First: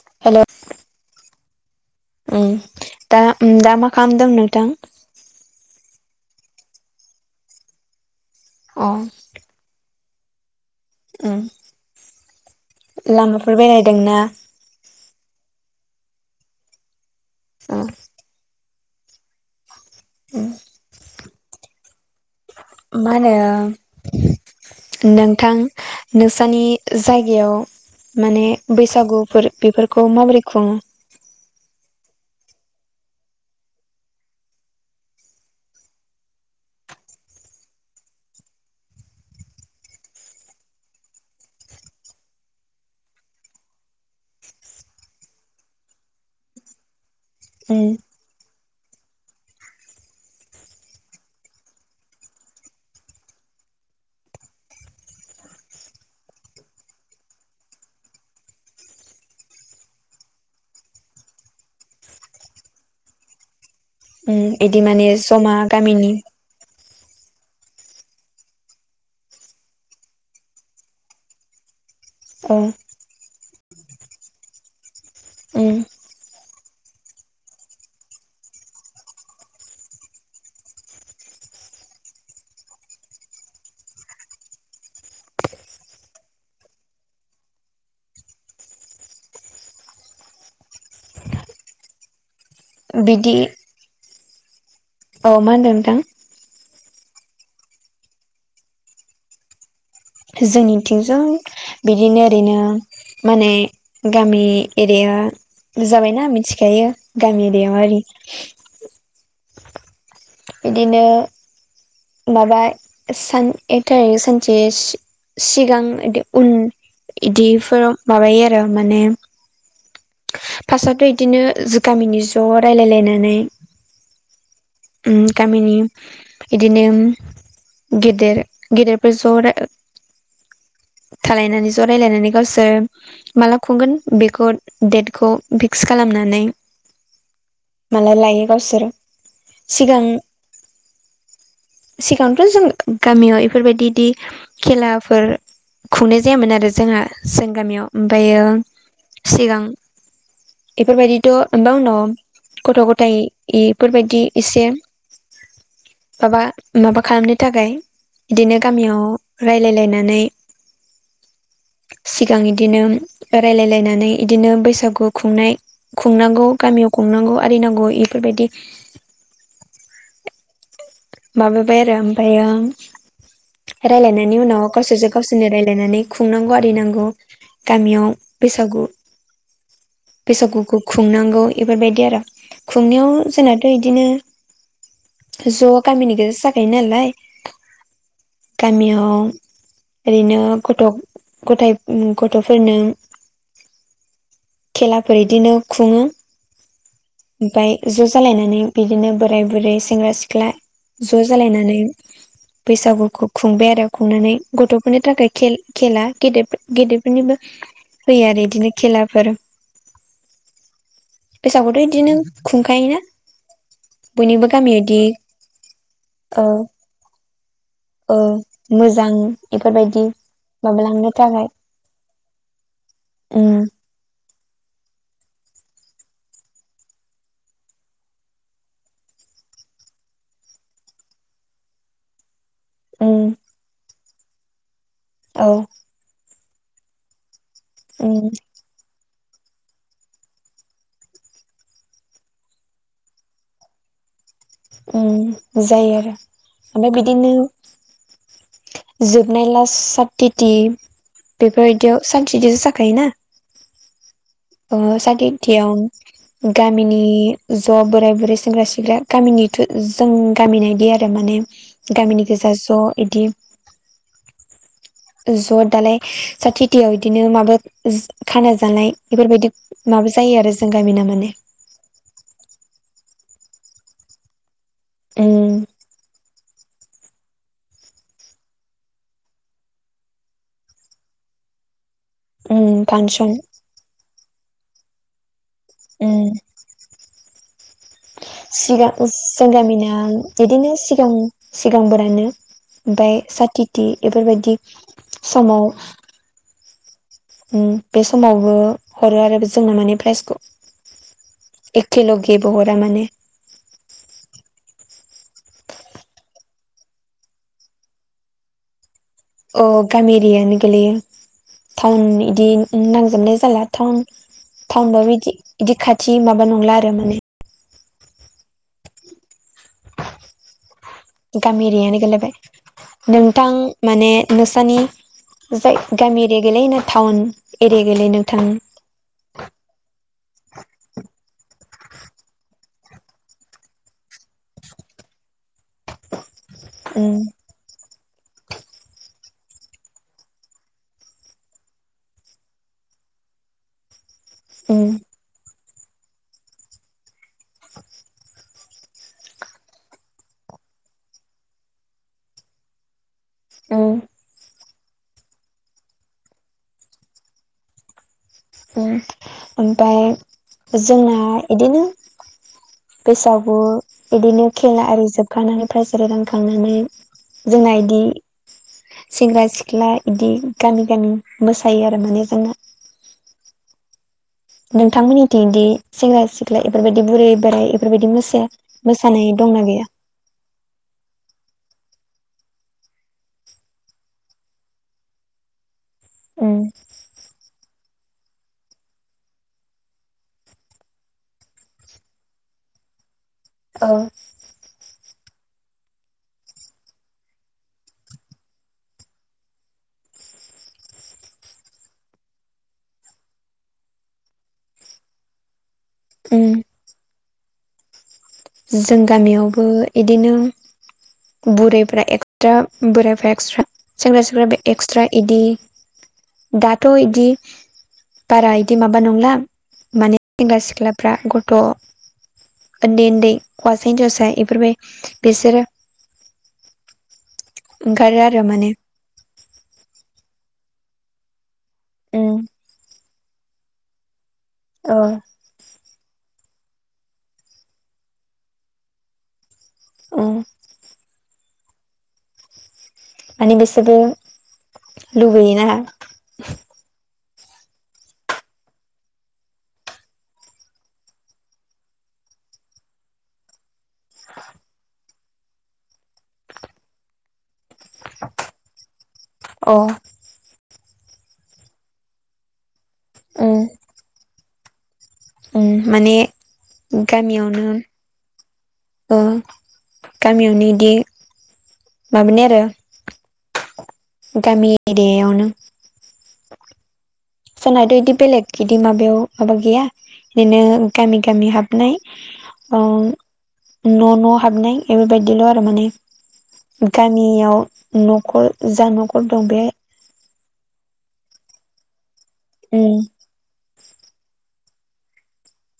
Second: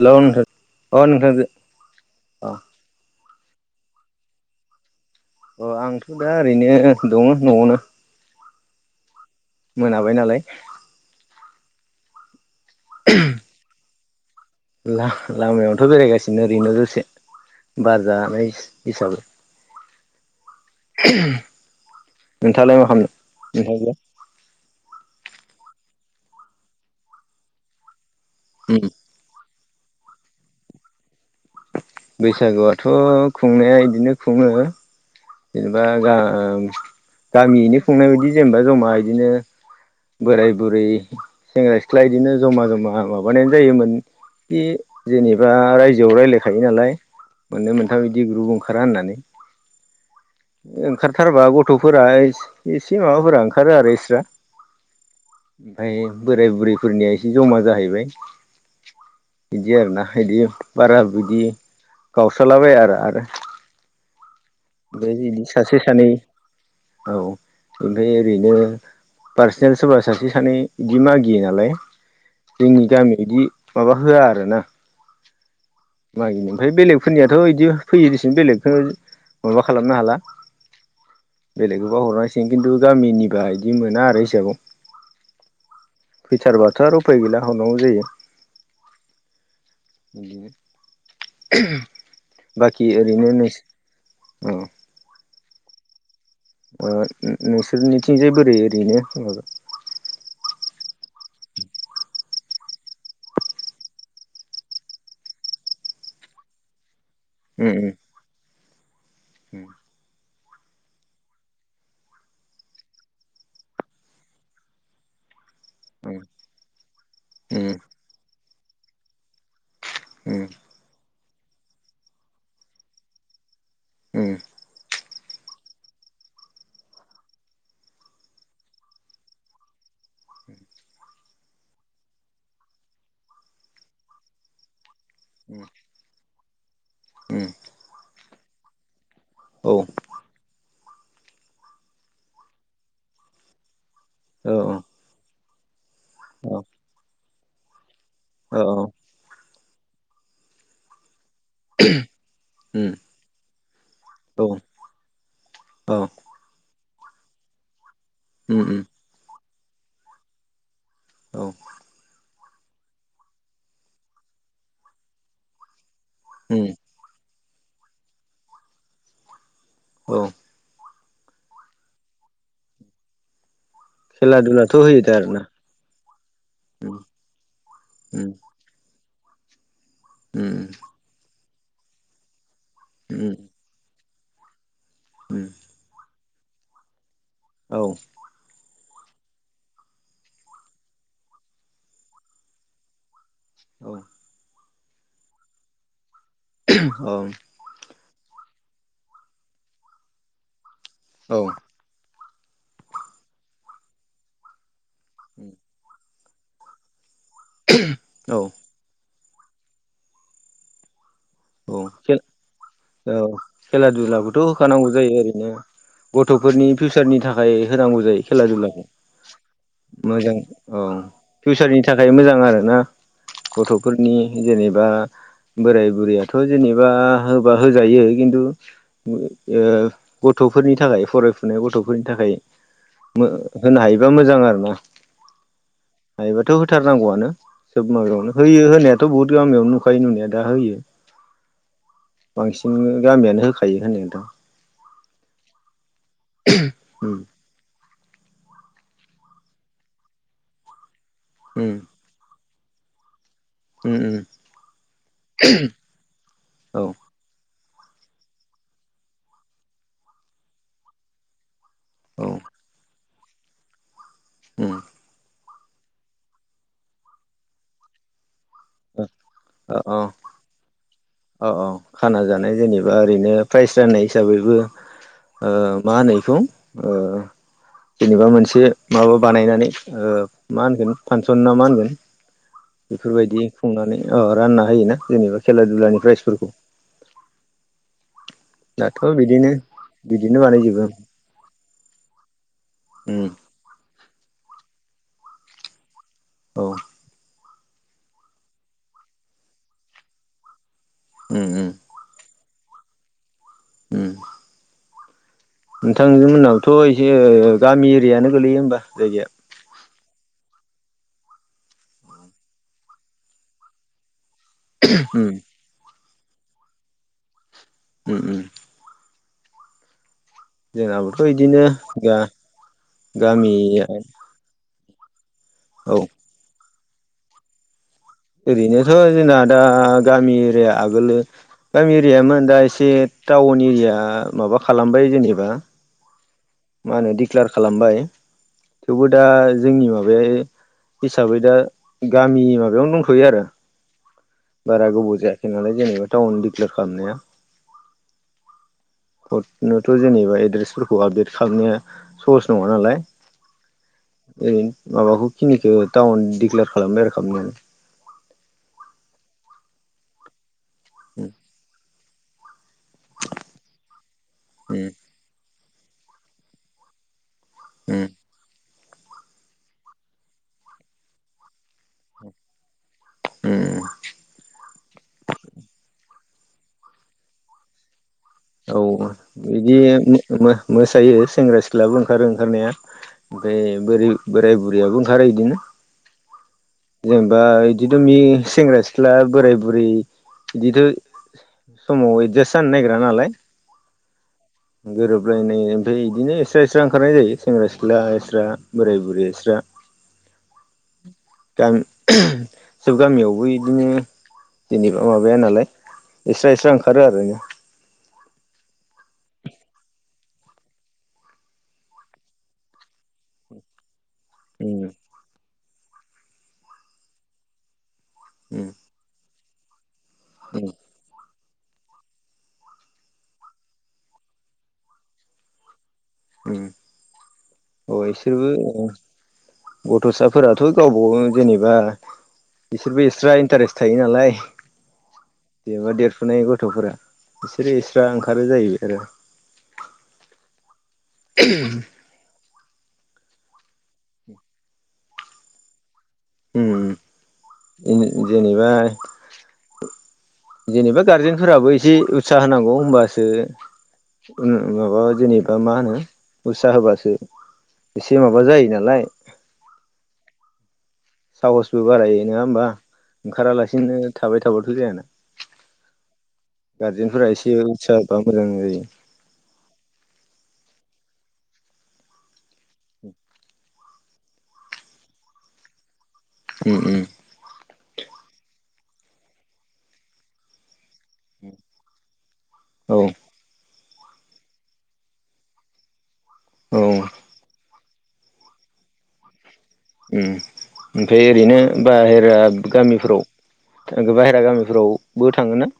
Hello hello नोंथां औ नोंथां जो उम दा मा खामदों नोंथां अ आंथ' दा ओरैनो दङ न'आवनो अ मोनाबाय नालाय लामाफोर बेरायदोंना लामायावथ' बेरायगासिनो ओरैनो जसे अ बार जानाय हिसाबै म नोंथाङालाय मा होनो खालामदों नोंथांजोआ नोंथां नोंसनि जायगायाव माने उम बैसागुफोर बेफोरखौ माबोरै खुङो बैसागुआथ' खुंनाया बिदिनो खुङो जेनेबा गामियैनो खुंनाय बायदि जेनेबा जमा बिदिनो बोराय बुरै सेंग्रा सिख्ला बिदिनो जमा जमा माबानायानो जायोमोन बे जेनेबा रायजोआव रायज्लायखायो नालाय मोननै उम मोनथाम बिदि ग्रुप ओंखारा होननानै ओंखारथारबा गथ'फोरा एसे माबाफोरा ओंखारो आरो इसोरा ओमफ्राय बोराय बुरैफोरनिया एसे जमा जाहैबाय बिदि आरोना बिदि बारा बिदि गावस्रालाबाया आरो बिदि माने ओमफ्राय बिदि जमा सासे सानै गामिनि औ ओमफ्राय ओरैनो पार्सनेल सोरबा सासे सानै बिदि मागियो नालाय औ जोंनि गामियाव बिदि माबा होआ आरो ना उम मागिनो ओमफ्राय बेलेगफोरनियाथ' बिदि फैयोदिसिन बेलेगखौ माबा खालामनो हाला बेलेगनोबा हरनांसिगोन खिन्थु गामिनिबा बिदि मोना आरो हिसाबाव फैथारबाथ' आरो उफाय गैला हरनांगौ जायो बाखि ओरैनो बिदि नों अ औ मा होनदों नोंथां नोंसोरनिथिंजाय बोरै ओरैनो माबे जोंनिथिंजों बिदिनो ओरैनो माने गामि एरिया जाबायना मिथिखायो गामि उम एरियारि उम बिदिनो माबा सान एक थारिख सानसे सिगां उम बिदि उन इदिफोराव माबायो आरो माने उम फार्स्टआवथ' बिदिनो गामिनि ज' रायलायलायनानै उम उ गामिनि इदिनो गेदेर गिदिरफोर ज' रां [inaudible] थालायनानै रायलायनानै गावसोर माला खुंगोन बेखौ डेटखौ फिक्स खालामनानै उ माला लायो गावसोरो औ सिगां सिगांथ' जों गामियाव इफोरबायदि इदि औ खेलाफोर खुंनाय जायामोन औ आरो जोंहा जों गामियाव ओमफ्रायो औ औ सिगां बेफोरबायदिथ' बा उनाव गथ' उम गथाइ इफोरबायदि औ एसे औ माबा माबा खालामनो थाखाय बिदिनो उम उम गामियाव रायलायलायनानै औ सिगां बिदिनो रायलायलायनानै इदिनो बैसागु खुंनाय खुंनांगौ उम गामियाव खुंनांगौ आरिनांगौ इफोरबायदि औ माबाबाय आरो ओमफ्रायो खेला रायलायनायनि उनाव दुलाथ' होयो गावसोरजों दा आरोना गावसोरनो रायलायनानै खुंनांगौ उम आरिनांगौ गामियाव उम बेसा बैसागु उम बैसागुखौ खुंनांगौ बेफोरबायदि आरो खुंनायाव उम जोंनाथ' बिदिनो उम ज' गामिनि गेजेरजों जाखायो नालाय औ गामियाव ओरैनो गथ' गथाय गथ'फोरनो औ खेलाफोर इदिनो खुङो औ ओमफ्राय ज' जालायनानै बिदिनो बोराय बुरै सेंग्रा सिख्ला ज' औ जालायनानै बैसागुखौ खुंबाय आरो खुंनानै गथ'फोरनि थाखाय खेला गेद गेदेरफोरनिबो होयो औ आरो बिदिनो खेलाफोर बैसागोखौथ' औ बिदिनो खेल खुंखायोना औ बयनिबो गामिया बिदि बिदिनो गथ'फोरनि फिउचारनि थाखाय होनांगौ ओ जायो खेला दुलाखौ मोजां इफोरबायदि मोजां औ माबालांनो थाखाय फिउसारनि थाखाय मोजां आरोना उम गथ' फोरनि जेनेबा बोराय बुरैयाथ' जेनेबा होबा होजायो खिन्थु गथ'फोरनि थाखाय फरायफुनाय गथ'फोरनि थाखाय उम होनो हायोबा मोजां आरो ना औ। हायोबाथ' होथारनांगौआनो सोब उम माबायावनो होयो होनायाथ' थ' बहु गामियाव नुखायो नुनाया दा होयो। बांसिन गामियानो होखायो होननाय थां। जायो आरो [inaudible] ओमफ्राय बिदिनो जोबनाय लाससातथिथि उम बेफोरबायदियाव सान्त बिदिसो जाखायोना। उम। साखेथियाव औ गामिनि ज' बोराइ बुरै सेंग्रा सिख्ला गामिनिथ' जों गामिनायदि आरो माने औ गामिनि गोेजा ज' इदि न। ज' दालाय सा थथियाव बिदिनो माबा खाना जानाय अ बेफोरबायदि माबा जायो आरो जों गामिना माने औ औ खाना जानाय जेनेबा ओरैनो प्राइस राननाय हिसाबैबो उम। ओ मा होनो बेखौ ओ। जेनेबा मोनसे माबा बानायनानै मा होनगोन फांसन ना मा होनगोन। उम फांसन बेफोरबायदि खुंनानै रानना होयोना जेनेबा खेला दुलानि प्राइजफोरखौ [inaudible] सिगां दाथ' जों बिदिनो गामिना बिदिनो सिगां सिगांफोरानो ओमफ्राय उम साथिथि बेफोरबायदि समाव औ। बे समावबो हरो आरो जोंना माने प्राइजखौ उम उम। एखेलगेबोहरा माने उम। नोंथांनि उनावथ' एसे गामि एरियानो गोलैयो होमबा जायगाया औ गामि एरियानो गोलैयो टाउन इदि नांजोबनाय जाला टाउन। थावउनबाबो उम बिदि बिदि खाथि माबा नंला आरो माने उम उम। जोंनाबोथ' इदिनो गामि एरियानो गा गोलैबाय नोंथां गामिया माने नोंसानि जाय औ गामि एरिया गैलायनो टाउन एरिया गैलैनो ओरैनोथ' जोंना दा गामि एरिया आगोलो गामि एरियामोन दा एसे टाउन एरिया माबा खालामबाय जेनेबा [inaudible] मा होनो उम दिडक्लार खालामबाय थेवबो दा जोंनि माबाया हिसाबै दा गामि माबायावनो दंथ'यो आरो बारा उम गोबाव जायाखै नालाय जेनेबा टाउन दििक्लेयार खालामनाया हरनोथ' जेनेबा एड्रेसफोरखौ आपडेट खालामनाया सर्स नङा नालाय उम ओरै माबाखौ खिनिखौ टाउन दिडिक्लयार खालामबाय आरोखाबनिनो ओमफ्राय जोंना इदिनो गोसआवबो बिदिनो औ खेला बिदि आरि जोब खुखानानै फाइसालि रानखांनानै जोंना मोसायो बिदि सेंग्रा सिख्ला इदि गामि गामि मोसायो आरो माने जोंना अ। नोंथांमोननिथिंदि सेंग्रा सिख्ला बेफोरबायदि बुरै बोराय बेफोरबायदि मोसे औ बिदि मोसायो सेंग्रा सिख्लाबो ओंखारो ओंखारनाया ओमफ्राय बोर बोराय बुरैयाबो ओंखारो बिदिनो उम जेनेबा बिदिनो एदमि सेंग्रा सिख्ला बोराय बुरि बिदिथ' समाव एडजास्ट जानो नागिरा नालाय औ गोरोबलायनाय ओमफ्राय बिदिनो एस्रा एस्रा ओंखारनाय जायो सेंग्रा सिख्ला एस्रा बोराय बुरै एस्रा आसा आसा गामि सब गामियावबो बिदिनो जेनैबा माबाया नालाय उम एस्रा एस्रा ओंखारो आरो। जों गामियावबो इदिनो बुरैफोरा एक्सट्रा बोरायफ्रा एक्सट्रा सेंग्रा सिख्ला बे उम एक्सट्रा इदि दाथ' इदि बारा उम इदि माबा नंला माने सेंग्रा सिख्ला फ्रा गथ' उन्दै उन्दै हौवासा हिनजावसा इफोरबाय बिसोरो [unintelligible] अ ओंखारो आरो माने इसोरबो गथ'साफोराथ' गावबागाव जेनेबा उम बिसोरबो एक्सट्रा इन्टारेस्ट थायो नालाय औ जेनबा देरफुनाय गथ'फोरा बिसोरो एक्स्रा ओंखारो जाहैबाय आरो। उम [unintelligible] मानि बिसोरबो लुबैयोना। उम ओ जेनेबा जेनेबा गारजेनफोराबो एसे उत्साह होनांगौ होनबासो माबा जेनेबा मा होनो उसा होबासो एसे माबा जायो नालाय अ साहसबो बारायो नङा होमबा उम ओंखारालासिनो थाबाय थाबाथ' जायाना। उम माने गारजेनफोरा एसे उत्सा होबा मोजां जायो। अ गामियावनो इदि मामोन आरो उम गामि एरियावनो। उम उम जोनाथ' बिदि बेलेग इदि माबायाव माबा गैया बिदिनो गामि गामि हाबनाय अ औ न' न' हाबनाय बेफोरबायदिल' आरो माने औ गा उम नियाव न'खर जा न'खर दं बे उम ओमफ्राय ओरैनो बाहेरा उम गामिफोराव ओ बाहेरा गामिफ्रावबो थाङोना।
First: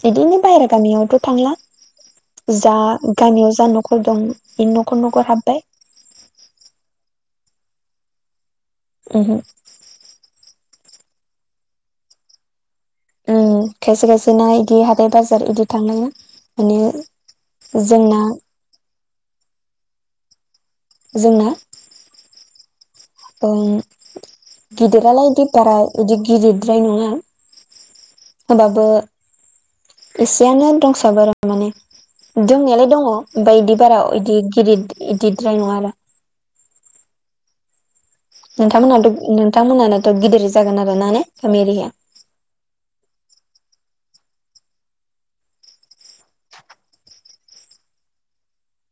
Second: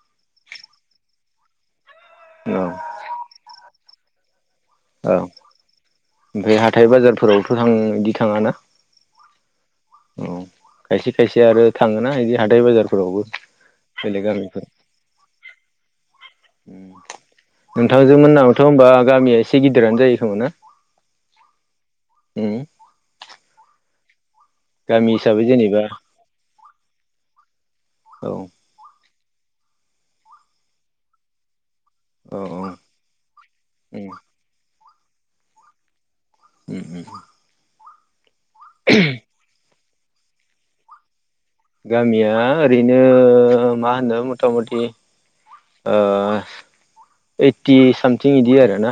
बिदिनो बाहेरा गामियावथ' थांला औ जा गामियाव जा न'खर दं बे न'खर औ न'खर हाबबाय ओमफ्राय हाथाय बाजारफोरावथ' थां बिदि थाङाना ओहो औ खायसे खायसे आरो थाङोना इदि हाथाय बाजारखौ उम खायसे खायसे ना इदि हाथाय बाजार इदि थांङोना माने जोंना दथ' होनोमबा गामिया एसे गिदिरानो जायो खोमा ना? जोंना उम उम गामि गिदिरालाय इदि हिसाबै बारा जेनेबा इदि गिदिरद्राय नङा। औ होमबाबो एसेयनोानो दंसाबो आरो माने औ दोंनायालाय दङ ओमफ्राय बिदि बारा उम बिदि गिदिर बिदिद्राय नङा आरो अ औ नोंथांमोनाथ' नोंथांमोनानाथ' गिदिर जागोन आरो ना ने गामि एरिया गामिया ओरैनो मा होनो मथा मथि ओइटि सामथिं बिदि आरो ना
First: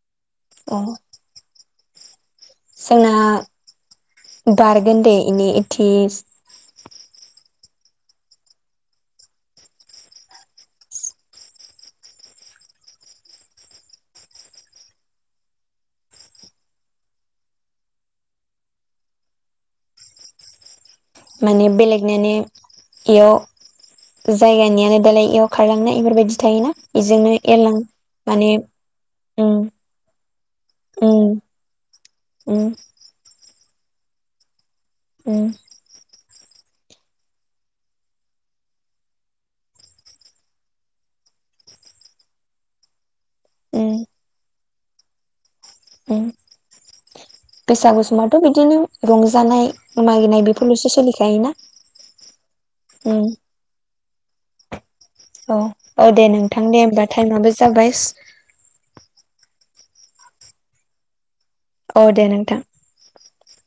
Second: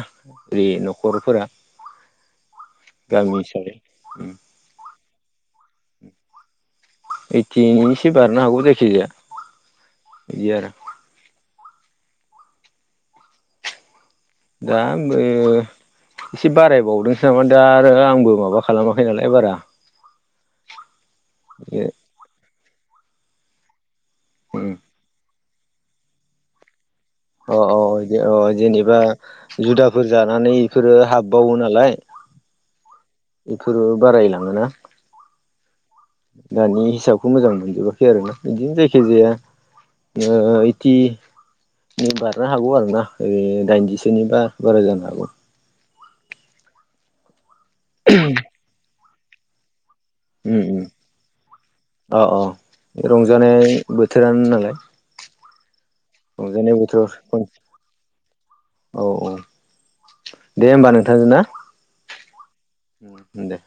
बेै अ न'खरफोरा जोंना गामि हिसाबै उम बारगोनदे इनि इथि ओइटिनसो बारनो हागौ जायखिजाया बिदि आरो दा ओ एसे बारायबावदोंसो नामा दा आरो आंबो माबा खालामाखै नालाय बारा माने बेलेगनिानो इयाव उम जायगानियानो दालाय इयाव खारलांनाय बेफोरबायदि थायोना बेजोंनो अ अ अ अ जेनेबा उम जुदाफोर जानानै इफोरो उम हाबबावो नालाय उम बेफोर बारायलाङोना उम ओ दानि हिसाबखौ मोजां मोनजोबाखै आरो ना बिदिनो जायखि जाया इथि बारनो हागौ आरो ना ओरै उम दाइनजिसोनि बा बारा जानो हागौ गोसागुसुमाथ' बिदिनो रंजानाय मागिनाय बेफोरल'सो सोलिखायोना अ अ उम रंजानाय बोथोरानो नालाय औ औ दे नोंथां रंजानाय दे बोथोर होमबा टाइमाबबो जाबाय औ औ दे होमबा नोंथां जों ना औ दे नोंथां दे